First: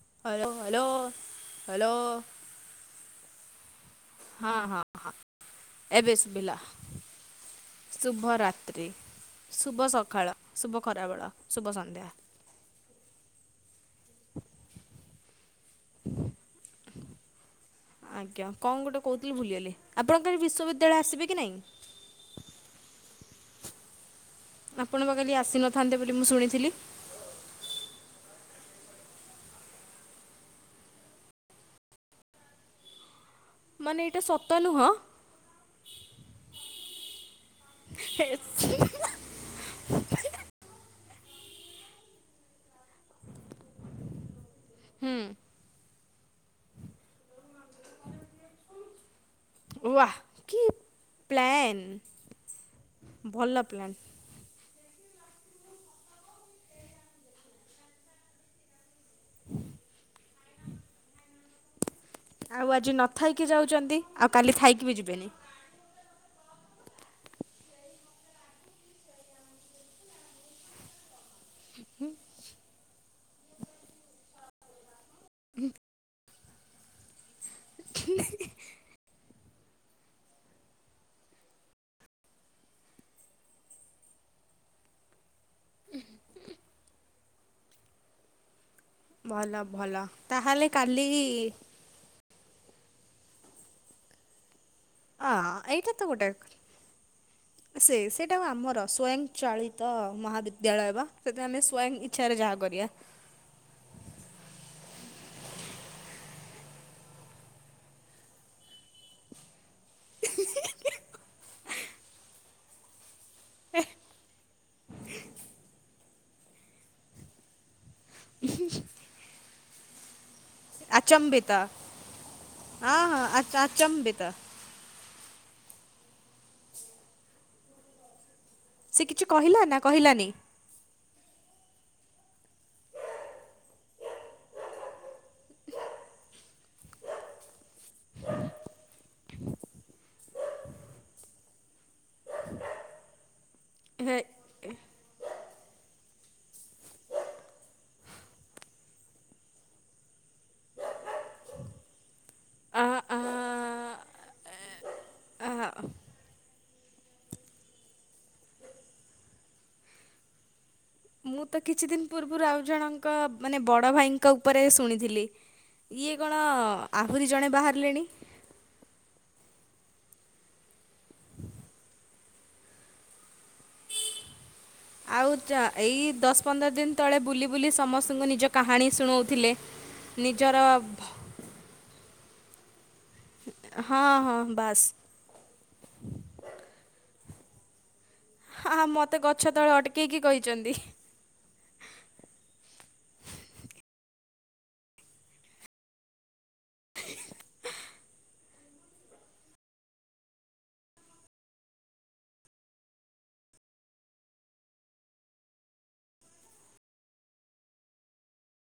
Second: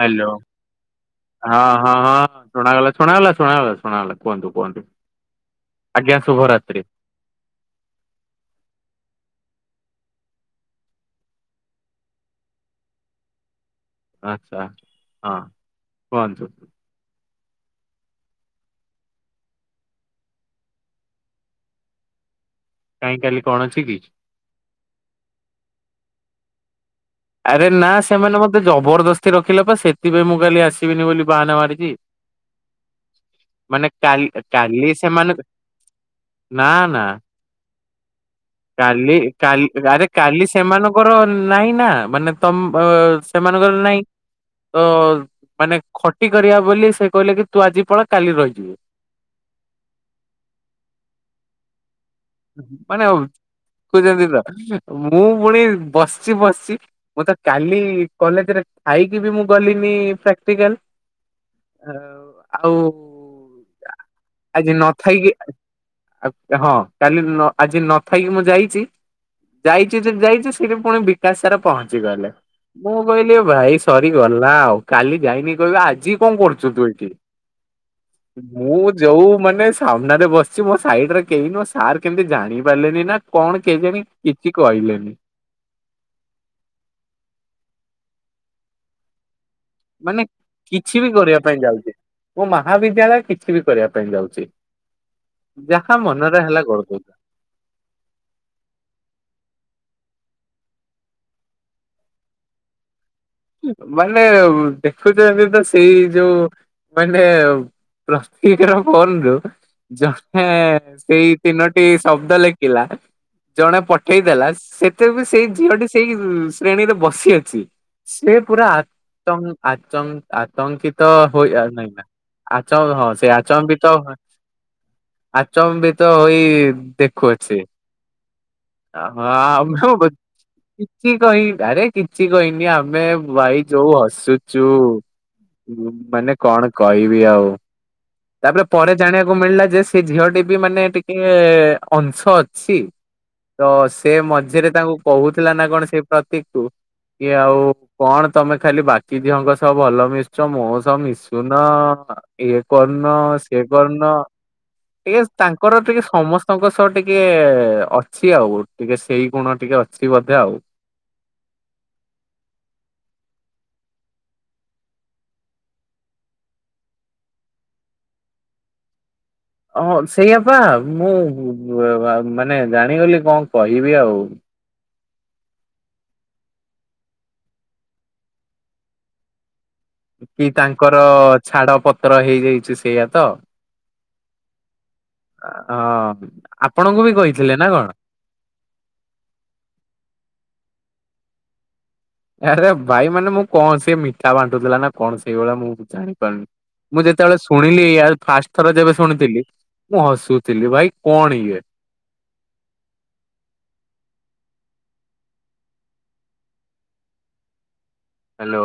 Hello ହଁ hello ହଁ ହଁ ଶୁଣାଗଲା ଶୁଣାଗଲା ଶୁଣାଗଲା ଶୁଣାଗଲା। କୁହନ୍ତୁ ହଁ ହଁ କୁହନ୍ତୁ। ହଁ, ଏବେ ଆଜ୍ଞା ସୁଭିଲା। ଶୁଭରାତ୍ରି ଶୁଭରାତ୍ରି, ଶୁଭ ସକାଳ, ଶୁଭ ଖରାବେଳ, ଶୁଭ ସନ୍ଧ୍ୟା। ଆଛା ହଁ କୁହନ୍ତୁ। ଆଜ୍ଞା କଣ ଗୋଟେ କହୁଥିଲି ଭୁଲିଗଲି। ଆପଣ କାଲି ବିଶ୍ୱବିଦ୍ୟାଳୟ ଆସିବେ କି ନାଇଁ? କାହିଁ କାଲି କଣ ଅଛି କି? ଆପଣ ବା କାଲି ଆସିନଥାନ୍ତେ ବୋଲି ମୁଁ ଶୁଣିଥିଲି। ଆରେ ନା ସେମାନେ ମୋତେ ଜବରଦସ୍ତି ରଖିଲେ ପା, ସେଥିପାଇଁ ମୁଁ କାଲି ଆସିବିନି ବୋଲି ବାହାନା ମାରିଚି। [inaudible] ମାନେ ଏଇଟା କାଲି ସତ ନୁହଁ କାଲି ସେମାନେ ନା ନା ହେ ସି କାଲି କାଲ ଆରେ କାଲି ସେମାନଙ୍କର ନାହିଁ ନା। ମାନେ ତମ ଅ, ସେମାନଙ୍କର ନାଇଁ। ତ ମାନେ ଖଟି କରିବା ବୋଲି ସେ କହିଲେ କି ତୁ ଆଜି ପଳା କାଲି ରହିଯିବୁ। ୱାହ୍ କି ପ୍ଲାନ୍। ମାନେ [inaudible] ଭଲ ପ୍ଲାନ୍ ଖୁଚନ୍ତି ତ। ମୁଁ ପୁଣି ବସିଚି ବସିଚି, ମୋତେ କାଲି କଲେଜ୍ ରେ ଥାଇକି ବି ମୁଁ ଗଲିନି ପ୍ରାକ୍ଟିକାଲ୍। ଆଉ ଆଉ ଆଜି ନ ଥାଇକି ଯାଉଚନ୍ତି। ଆଉ କାଲି ଥାଇକି ବି ଯିବେନି। ଆଉ ହଁ। କାଲି ନ ଆଜି ନଥାଇକି ମୁଁ ଯାଇଛି। ଯାଇଚି ଯେ ଯାଇଚି ସେଠି ପୁଣି ବିକାଶ ସାର୍ ପହଞ୍ଚି ଗଲେ। ମୁଁ କହିଲି ଭାଇ ସରିଗଲା ଆଉ। କାଲି ଯାଇନି କହିବେ ଆଜି କଣ କରୁଛୁ ତୁ ଏଠି। ମୁଁ ଯୋଉ ମାନେ ସାମ୍ନାରେ ବସିଛି ମୋ ସାଇଡରେ କେଇ ନୁଅ ସ ସାର୍ କେମିତି ଜାଣି ପାରିଲେନି ନା କଣ କେଜାଣି କିଛି କହିଲେନି। ଭଲ ଭଲ। ମାନେ ତାହେଲେ କିଛି କାଲି ବି କରିବା ପାଇଁ ଯାଉଛି, ମୋ ମହାବିଦ୍ୟାଳୟ କିଛି ବି କରିବା ପାଇଁ ଯାଉଛି। ଓହୋ, ଏଇଟା ଯାହା ତ ଗୋଟେ ମନରେ ହେଲା କରିଦଉଛି ସେ ସେଇଟା କ ଆମର ସ୍ୱୟଂଚାଳିତ ମହାବିଦ୍ୟାଳୟ ବା। ସେଠି ଆମେ ସ୍ୱୟଂ ଇଚ୍ଛାରେ ଯାହା କରିବା। ମାନେ ଉ, ଦେଖୁଛନ୍ତି ତ ସେଇ ଯୋଉ ମାନେ ପ୍ରସ୍ତିକିର ଫୋନ୍ ରୁ ଜଣହେ ସେଇ ତିନୋଟି ଶବ୍ଦ ଲେଖିଲା। ଜଣେ ପଠେଇ ଦେଲା। ସେଟା ବି ସେଇ ଝିଅଟି ସେଇ ଉଁ, ଶ୍ରେଣୀରେ ବସି ଅଛି। ସେ ପୁରା ଆତମ୍ ଆଚମ୍ ଆତଙ୍କିତ ଆଚମ୍ବିତ ହୋଇ ଆ, ନାଇଁ ନା ଆଚ ହଁ ସେ ଆଚମ୍ୱିତ ହୋଇ ଆଚମ୍ୱିତ ହୋଇ ଦେଖୁ ଅଛି। ସେ ଅ, କିଛି ହଁ କହିଲା ନା ଆମ ହଁ କହିଲାନି? ଗ-କିଛି କହି ଆରେ କିଛି କହିନି ଆ ମେ ଭାଇ ଯୋଉ ହସୁଚୁ, ମାନେ କଣ କହିବି ଆଉ। ତାପରେ ପରେ ଜାଣିବାକୁ ମିଳିଲା ଯେ ସେ ଝିଅଟି ବି ମାନେ ଟିକେ ଅଂଶ ଅଛି। ତ ସେ ହେ ମଝିରେ ତାଙ୍କୁ କହୁଥିଲା ନା କଣ ସେଇ ପ୍ରତୀକ କୁୁ କି ଆଉ କଣ ତୋମେ ଖାଲି ବାକି ଝିଅଙ୍କ ସହ ଭଲ ମିଶୁଛ ମୋ ସହ ମିଶୁନ। ଇଏ ଆ କର୍ଣ୍ଣ ଆ ସେ କର୍ଣ୍ଣ ଟିକେ ଆ ତାଙ୍କର ଟିକେ ସମସ୍ ସ୍ତଙ୍କ ସହ ଟିକେ ଅଛି ଆଉ ଟିକେ ସେଇ ଗୁଣ ଟିକେ ଅଛି ବୋଧେ ଆଉ। ମୁଁ ତ କିଛି ଦିନ ପୂର୍ବରୁ ଆଉ ଜଣଙ୍କ ମାନେ ବଡ଼ ଭାଇଙ୍କ ଉପରେ ଶୁଣିଥିଲି। ଇଏ କଣ ଆହୁରି ଜଣେ ବାହାରିଲେଣି। ହଁ ସେଇଆ ପା ମୁଁ ଅ, ଆ, ମାନେ ଜାଣିଗଲି କଣ କହିବି ଆଉ। ଆଉ ଚା- ଏଇ ଦଶ ପନ୍ଦର ଦିନ ତଳେ ବୁଲି ବୁଲି ସମସ୍ତଙ୍କୁ ନିଜ କାହାଣୀ ଶୁଣଉଥିଲେ। କି ନିଜର ତାଙ୍କର ଛାଡପତ୍ର ହେଇଯାଇଛି ସେଇଆ ତ? ହଁ, ହଁ ବାସ୍। ଅ, ହୁଁ, ଆପଣଙ୍କୁ ବି କହିଥିଲେ ନା କଣ? ହଁ, ହଁ ମୋତେ ଗଛ ତଳେ ଅଟକେଇକି କହିଚନ୍ତି। ଆରେ ଭାଇ ମାନେ ମୁଁ କଣ ସେ ମିଠା ବାଣ୍ଟୁଥିଲା ନା କଣ ସେଇଭଳିଆ ମୁଁ ବି ଜାଣିପାରୁନି। ମୁଁ ଯେତେବେଳେ ଶୁଣିଲି ଆଉ ଫାଷ୍ଟ ଥର ଯେବେ ଶୁଣିଥିଲି। ମୁଁ ହସୁଥିଲି ଭାଇ କଣ ଇଏ। ହାଲୋ।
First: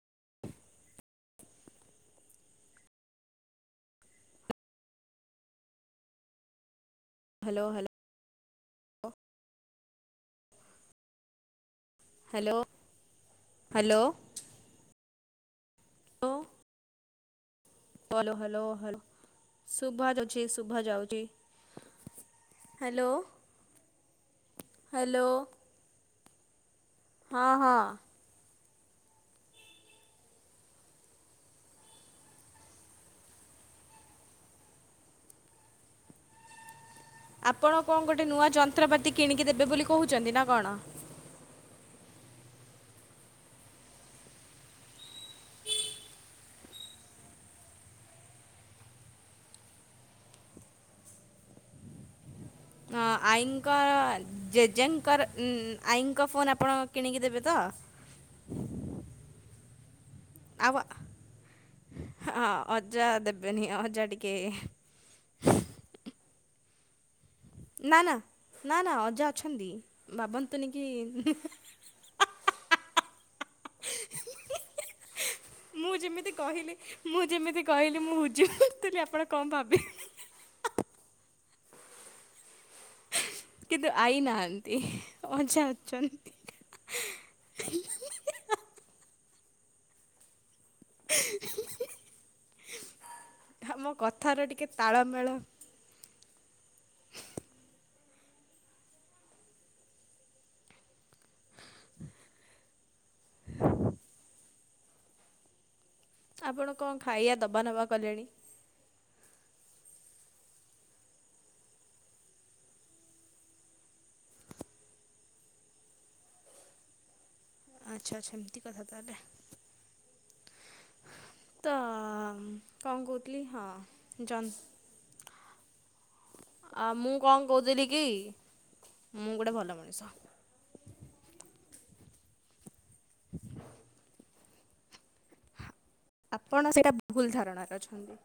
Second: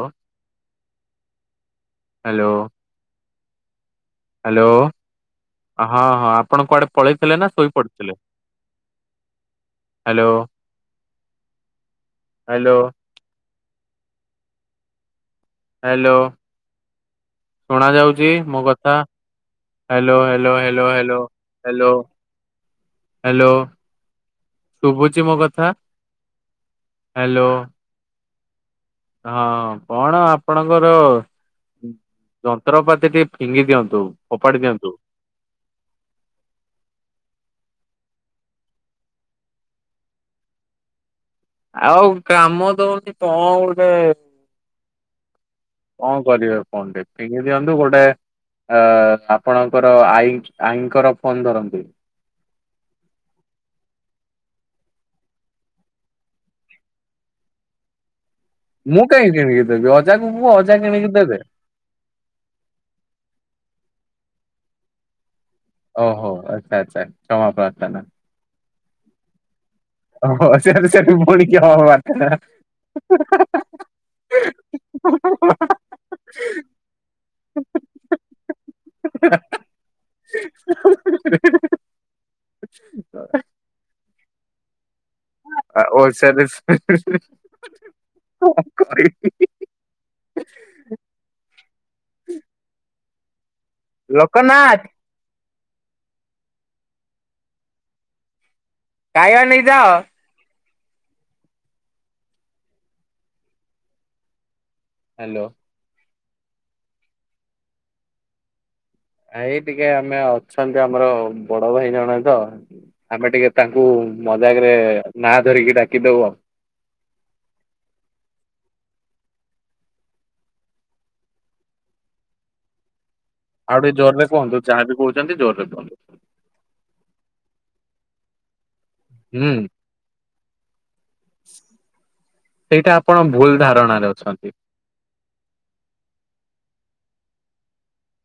ହାଲୋ। ହାଲୋ। ହଁ-ହଁ ଆପଣ କୁଆଡେ ପଳେଇଥିଲେ ନା ହ୍ୟାଲୋ ହ୍ୟାଲୋ ଶୋଇପଡିଥିଲେ? Hello. Hello hello. Hello. Hello hello hello ଶୁଭା ହ୍ୟାଲୋ ଯାଉଛି ହ୍ୟାଲୋ ଶୁଭ ହ୍ୟାଲୋ ହ୍ୟାଲୋ ଯାଉଛି। Hello hello. ହ୍ୟାଲୋ ଶୁଭୁଛି ମୋ କଥା? ହ୍ୟାଲୋ ହଁ-ହଁ। ହଁ କଣ ଆପଣଙ୍କର ଯନ୍ତ୍ରପାତି ଟିକେ ଫିଙ୍ଗି ଦିଅନ୍ତୁ ଫୋପାଡି ଦିଅନ୍ତୁ। ଆପଣ କଣ ଗୋଟେ ନୂଆ ଯନ୍ତ୍ରପାତି କିଣିକି ଦେବେ ବୋଲି କହୁଛନ୍ତି ନା କଣ? ଆଉ କାମ ଦଉନି କଣ ଗୋଟେ କଣ କରିବେ ଫୋନ ଟା ପିଙ୍ଗି ଦିଅନ୍ତୁ ଗୋଟେ ଅ ଆପଣଙ୍କର ଆଈ ଆଈଙ୍କର ଫୋନ୍ ଧରନ୍ତୁ। ହଁ ଆଈଙ୍କ ଜେଜେଙ୍କର ଆଈଙ୍କ ଫୋନ୍ ଆପଣ କିଣିକି ଦେବେ ତ? ମୁଁ କାହିଁକି କିଣିକି ଦେବି ଅଜା ଙ୍କୁ କୁହ ଆଉ ଅଜା କିଣିକି ଦେବେ। ହଁ ଅଜା ଦେବେନି ଅଜା ଟିକେ ଓହୋ ଆଚ୍ଛା ଆଚ୍ଛା। କ୍ଷମା ପ୍ରାର୍ଥନା ନା-ନା-ନା-ନା ଅଜା ଅଛନ୍ତି। ଓହୋ ଭାବନ୍ତୁନି ସେ ସେଠି କି ବୁଣିକି ହଁ ମାରିଥିଲେ। ହଁ। ମୁଁ ଯେମିତି କହିଲି ମୁଁ ଯେମିତି କହିଲି ମୁଁ ବୁଝି ପାରୁଥିଲି ଆପଣ କଣ ଭାବିଲେ। [unintelligible] କିନ୍ତୁ ଆଇ ନାହାନ୍ତି। ଅଜା ଓ ସେ, ଅଛନ୍ତି। କଣ କରିବି [unintelligible] ଆମ କଥାର ଟିକେ ଲୋକନାଥ ତାଳମେଳ କାୟା ନେଇଯାଅ ହାଲୋ। ଆପଣ କଣ ଖାଇବା ଦବା ନେବା କଲେଣି? ନାଇ ଟିକେ ଆମେ ଅଛନ୍ତି ଆମର ବଡ ଭାଇ ଜଣ ତ ଆମେ ଟିକେ ତାଙ୍କୁ ମଜାକରେ ନା ଧରିକି ଡାକିଦଉ ଆଉ। ଆଚ୍ଛା ଆଚ୍ଛା ଏମିତି କଥା ତାହେଲେ। ତ କଣ କହୁଥିଲି ହଁ ଆଉ ଟିକେ ଜୋରରେ ଜନ୍ କୁହନ୍ତୁ ଯାହା ବି କହୁଛନ୍ତି ଜୋରରେ କୁହନ୍ତୁ। ଆ ମୁଁ କଣ କହୁଥିଲି କି ମୁଁ ଗୋଟେ ହୁଁ ଭଲ ମଣିଷ। ସେଇଟା ଆପଣ ଭୁଲ ଧାରଣାରେ ଅଛନ୍ତି। ଆପଣ ସେଇଟା ଭୁଲ ଧାରଣାରେ ଅଛନ୍ତି।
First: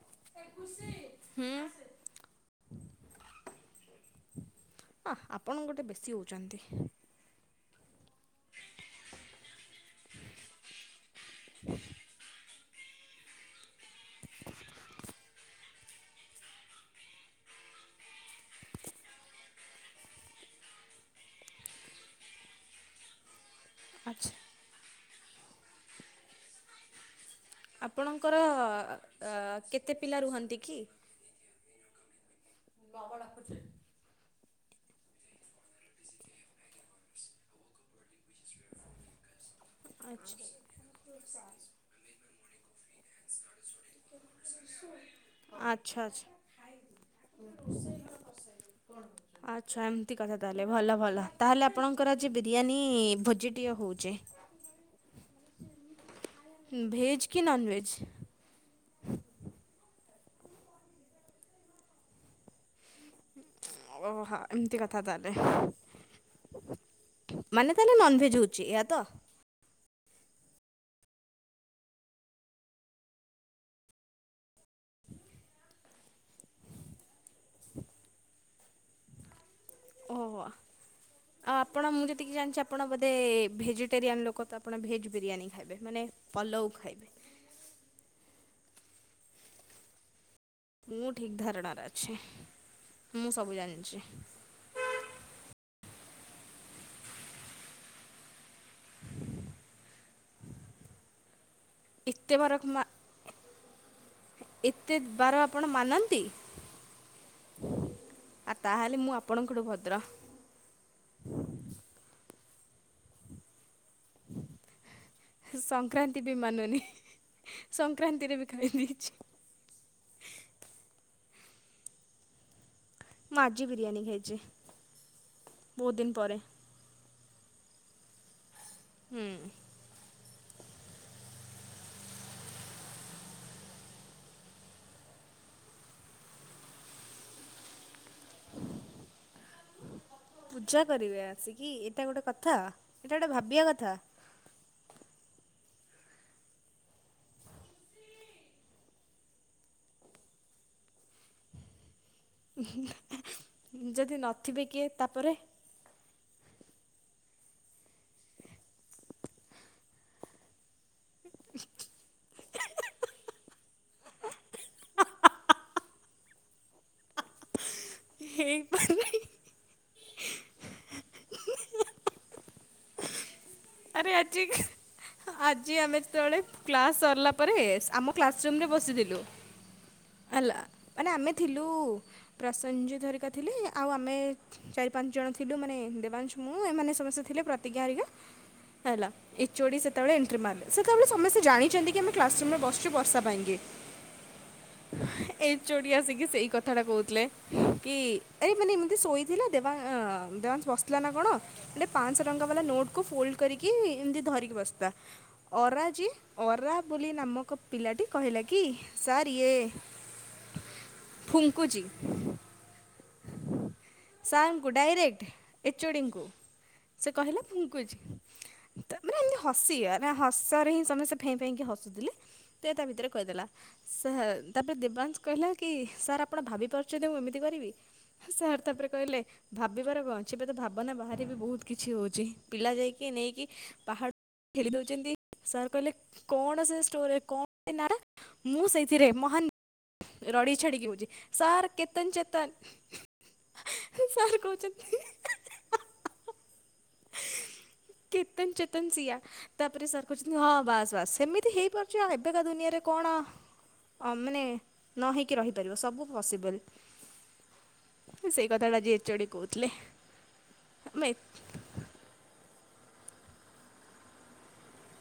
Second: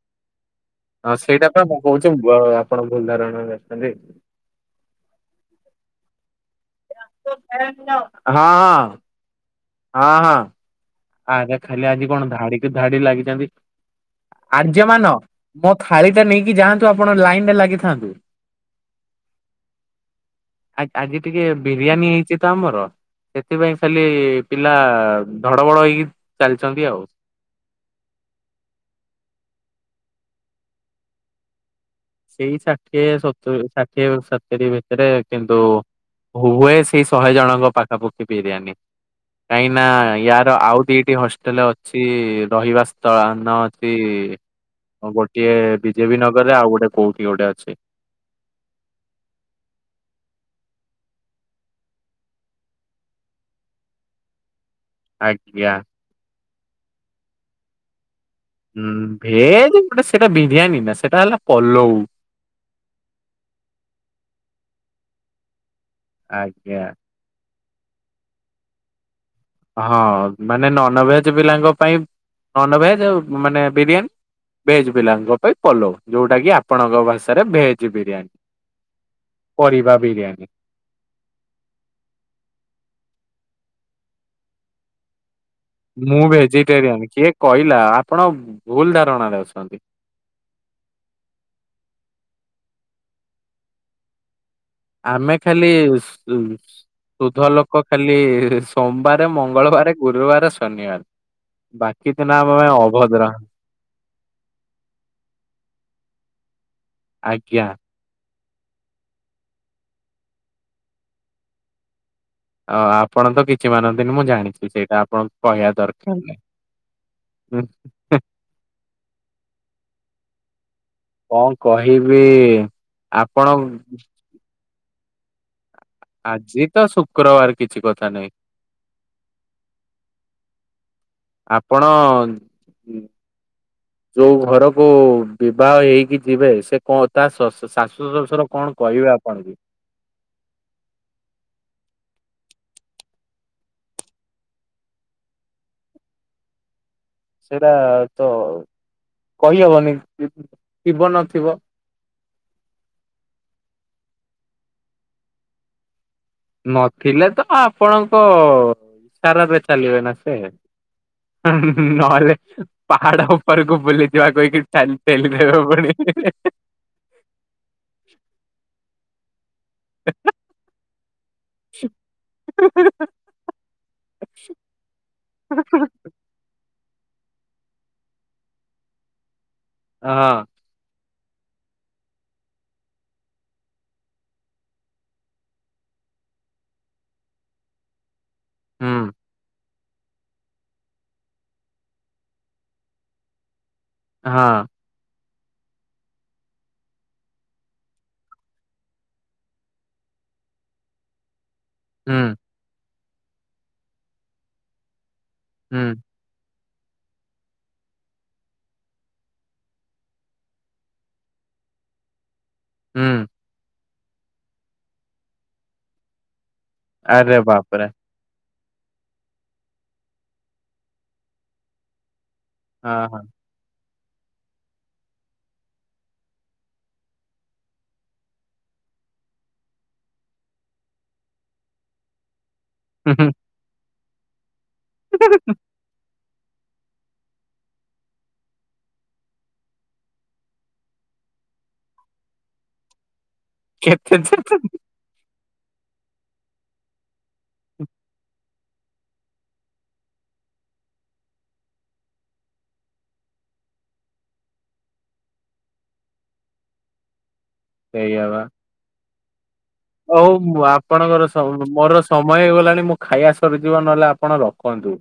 ହଁ ସେଇଟା ହୁଁ। ପା ମୁ କହୁଛୁ ବ ଆପଣ ଭୁଲ ଧାରଣରେ ଅଛନ୍ତି। ହ ଆପଣ ଗୋଟେ ବେଶୀ ହଉଛନ୍ତି। ହଁ। ହଁ ହଁ। ଆଗେ ଖାଲି ଆଜି କଣ ଧାଡିିକୁ ଧାଡି ଲାଗିଛନ୍ତି। ଆର୍ଯ୍ୟମାନ ମୋ ଥାଳି ଟା ନେଇକି ଯାଆନ୍ତୁ ଆପଣ ଲାଇନରେ ଲାଗିଥାନ୍ତୁ। ଆ ଆଜି ଟିକେ ବିରିୟାନୀ ହେଇଛି ତ ଆମର ସେଥିପାଇଁ ଖାଲି ଆଚ୍ଛା ପିଲା ଧଡ ବଡ ହେଇକି ଚାଲିଛନ୍ତି ଆଉ। ଆପଣଙ୍କର ଅ କେତେ ପିଲା ରୁହନ୍ତି କି? ସେଇ ଷାଠିଏ ସତୁ ଷାଠିଏ ସତୁରି ଭିତରେ କିନ୍ତୁ ହୁଏ ସେଇ ଶହେ ଜଣଙ୍କ ପାଖାପୁଖି ବିରିୟାନୀ। କାହିଁକି ନା ୟାର ଆଉ ଦିଟି ହଷ୍ଟେଲ ଅଛି ରହିବା ସ୍ଥଳ ନ ଅଛି [unintelligible] ଟିଏ ବିଜେପି ନଗରରେ ଆଉ ଗୋଟେ କୋଉଠି ପୁରା ଗୋଟେ ଅଛି ରୋ ଘର କରିସାରିଲେଣି। ଆଚ୍ଛା। ଏମିତି କଥା ତାହେଲେ ଭଲ ଭଲ। ତାହେଲେ ଆପଣଙ୍କର ଆଜି ବିରିୟାନୀ ଭୋଜିଟିଏ ହେଉଚି। ଆଜ୍ଞା। ଭେଜ୍ କି ନନ୍ଭେଜ୍? ହୁଁ। ଭେଜ ଗୋଟେ ସେଟା ବିରିୟାନୀ ନା ସେଟା ହେଲା ପଲଉ। ଓହୋ ଏମିତି କଥା ତାହେଲେ। ଆଜ୍ଞା। ମାନେ ତାହେଲେ ନନଭେଜ ହଉଚି ଏଇଆ ତ। ହଁ। ମାନେ ନନଭେଜ୍ ପିଲାଙ୍କ ପାଇଁ ନନଭେଜ୍ ମାନେ ବିରିୟାନୀ। ଭେଜ ପିଲାଙ୍କ ପାଇଁ ପଲଉ। ଯୋଉଟା କି ଆପଣଙ୍କ ଭାଷାରେ ଭେଜ ବିରିୟାନୀ। ପରିବା ଓହୋ। ବିରିୟାନୀ। ଆଉ ଆପଣ ମୁଁ ଯେତିକି ଜାଣିଚି ଆପଣ ବୋଧେ ଭେଜିଟେରିଆନ୍ ଲୋକ ତ ଆପଣ ଭେଜ୍ ବିରିୟାନୀ ଖାଇବେ ମାନେ ମୁଁ ପଲଉ ଭେଜିଟେରିଆନ ଖାଇବେ କିଏ କହିଲା, ଆପଣ ଭୁଲ ଧାରଣାରେ ଅଛନ୍ତି। ମୁଁ ଠିକ ଧାରଣାରେ ଅଛି। ମୁଁ ସବୁ ଜାଣିଚି। ଆମେ ଖାଲି। [unintelligible] ସୁୁଧ ଲୋକ ଖାଲି ସୋମବାରେ, ମଙ୍ଗଳବାରେ ଗୁରୁବାର, ଶନିବାର। ବାକି ଏତେ ଦିନ ବାର ଆମ ପାଇଁ ଅଭଦ୍ର। ଏତେ ବାର ଆପଣ ମାନନ୍ତି? ଆଜ୍ଞା। ଆଉ ତାହେଲେ ମୁଁ ଆପଣଙ୍କଠୁ ଭଦ୍ର। ଅ ଆପଣ ତ କିଛି ମାନନ୍ତିନି ମୁଁ ଜାଣିଚି ସେଇଟା। ଆପଣଙ୍କୁ କହିବା ଦରକାର ସଂକ୍ରାନ୍ତି ବି ନାହିଁ। ମାନୁନି ହୁଁ ସଂକ୍ରାନ୍ତିରେ ବି ଖାଇ ଦେଇଚି। କଣ କହିବି ମୁଁ ଆପଣ ଆଜି [unintelligible] ବହୁତ ଦିନ ପରେ ଆଜି ତ ଶୁକ୍ରବାର କିଛି କଥା ନାହିଁ। ହୁଁ। ଆପଣ ଯୋଉ ଘରକୁ ବିବାହ ହେଇକି ଯିବେ ସେ କଣ ତା ଶ ଶାଶୁ ଶ୍ୱଶୁର କଣ କହିବେ ଆପଣ କୁ। ପୂଜା କରିବେ ଆସିକି। ଏଇଟା ଗୋଟେ କଥା ଏଇଟା ଗୋଟେ ଭାବିବା କଥା। ସେରା ତ କହି ହବନି ଥିବ ନଥିବ। ଯଦି ନଥିବେ କିଏ ତାପରେ ନଥିଲେ ତ ଆପଣଙ୍କ ଇସାରାରେ ଚାଲିବେ ନା ସେ। ନହେଲେ ପାହାଡ ଉ ଉପରକୁ ବୁଲିଯିବା କହିକି ଠେଲି ଦେବେ। [unintelligible] [unintelligible] ଆରେ ଆଜି ଆଜି ଆମେ ଯେତେବେଳେ କ୍ଲାସ ସରିଲା ପରେ ଆମ କ୍ଲାସରୁୁମ୍ ରେ ବସିଥିଲୁ। ହଁ। ହେଲା। ମାନେ ଆମେ ଥିଲୁ ପ୍ରସଞ୍ଜଜିତ୍ ହେରିକା ଥିଲେ। ଆଉ ଆମେ ଚାରି ପାଞ୍ଚ ଜଣ ଥିଲୁ ମାନେ ଦେବାଂଶ ମୁଁ ଏମାନେ ସମସ୍ତେ ଥିଲେ ପ୍ରତିଜ୍ଞା ହେରିକା। ହେଲା। ହୁଁ ଏଚୋଡି ସେ ତାପରେ ଏଣ୍ଟ୍ରି ମାରିଲେ। ସେତବେଳେ ସମସ୍ତେ ଜାଣିଚନ୍ତି କି ଆମେ କ୍ଲାସରୁୁମ୍ ରେ ବସିଚୁ ବର୍ଷା ପାଇଁକି। ହଁ। ଏଚ୍ଓଡ଼ି ଆସିକି ସେଇ କଥା ଟା କହୁ, କି ଆରେ ଶୋଇ ଦେବା ଦେବାଂଶ୍ ବସ୍ ଥିଲା ନା କ'ଣ? ପାଆନ୍ସ ହୁଁ ଟଙ୍କା ବାଲା ନୋଟ୍ କୁ ଫୋଲ୍ଡ କରିକି, ଧରିକି ବସି ହୁଁ ଅରାଜି ଅରା ବୋଲି ନାମକ ପିଲାଟି କହିଲା, କି ସାର୍ ଇଏ ଫୁଙ୍କୁ ହୁଁ ସା---ଙ୍କୁ ଡାଇରେ ଏଚୋଡ଼ିଙ୍କୁ ସେ ଆରେ କହିଲେ ବାପରେ। ଫୁଙ୍କୁଚି। ମାନେ ଏମିତି ହସି ହସରେ ହିଁ ସମସ୍ତେ ଫେଁ ଫେଁ ହେଇକି ହସୁ। [inaudible] ହଁ ହଁ ତା'ପରେ ଦେବାଂଶ କହିଲା କି, ସାର୍ ଆପଣ ଭାବିପାରୁଚନ୍ତି ମୁଁ ଏମିତି କରିବି,? ସାର୍ ତା'ପରେ କହିଲେ, ଭାବିବାର କ'ଣ ଅଛି, ଏବେ ତ ଭାବନା ବାହାରେ ବି ବହୁତ୍ କିଛି ହଉଚି। ପିଲା ଯାଇକି କି ନେଇକି ପାହା------ଦଉଚନ୍ତି, ସାର୍ କହି [inaudible] ରଡ଼ି ଛାଡ଼ିକି ହଉଚି ସାର୍ କେତନ୍‌ ଚେତନ୍‌ କେତେ ଯେ [unintelligible] [inaudible] ସିଆ ତା'ପରେ ସାର୍ କହୁଚନ୍ତି ହଁ ବାସ୍ ବାସ୍ ସେମିତି ହେଇପାରୁଚି। ଏବେକା ଦୁନିଆରେ କ'ଣ ନେ ନ ହେଇକି ରହିପାରିବ ସବୁ ପସିବୁଲ୍। ସେଇ କଥା ଟା ଆଜି ଏଚ୍ଓଡ଼ି କହୁଥିଲେ। [inaudible] ଆମେ ମର ସମୟ ହେଇଗଲାଣି, ଖାଇବା ସରିଯିବ ନହେଲେ ଆପଣ ରଖନ୍ତୁ।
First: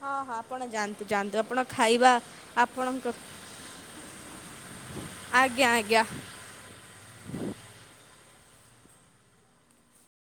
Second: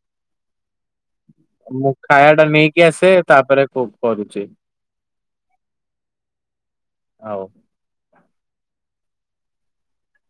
ହଁ ହଁ, ଆପଣ ଯାନ୍ତୁ ଯାନ୍ତୁ ମୁ ଖାୟା ଟା ନେଇକି ଆସେ ତା'ପରେ କରୁଚି। ଆଜ୍ଞା ଆଜ୍ଞା। ଆଓ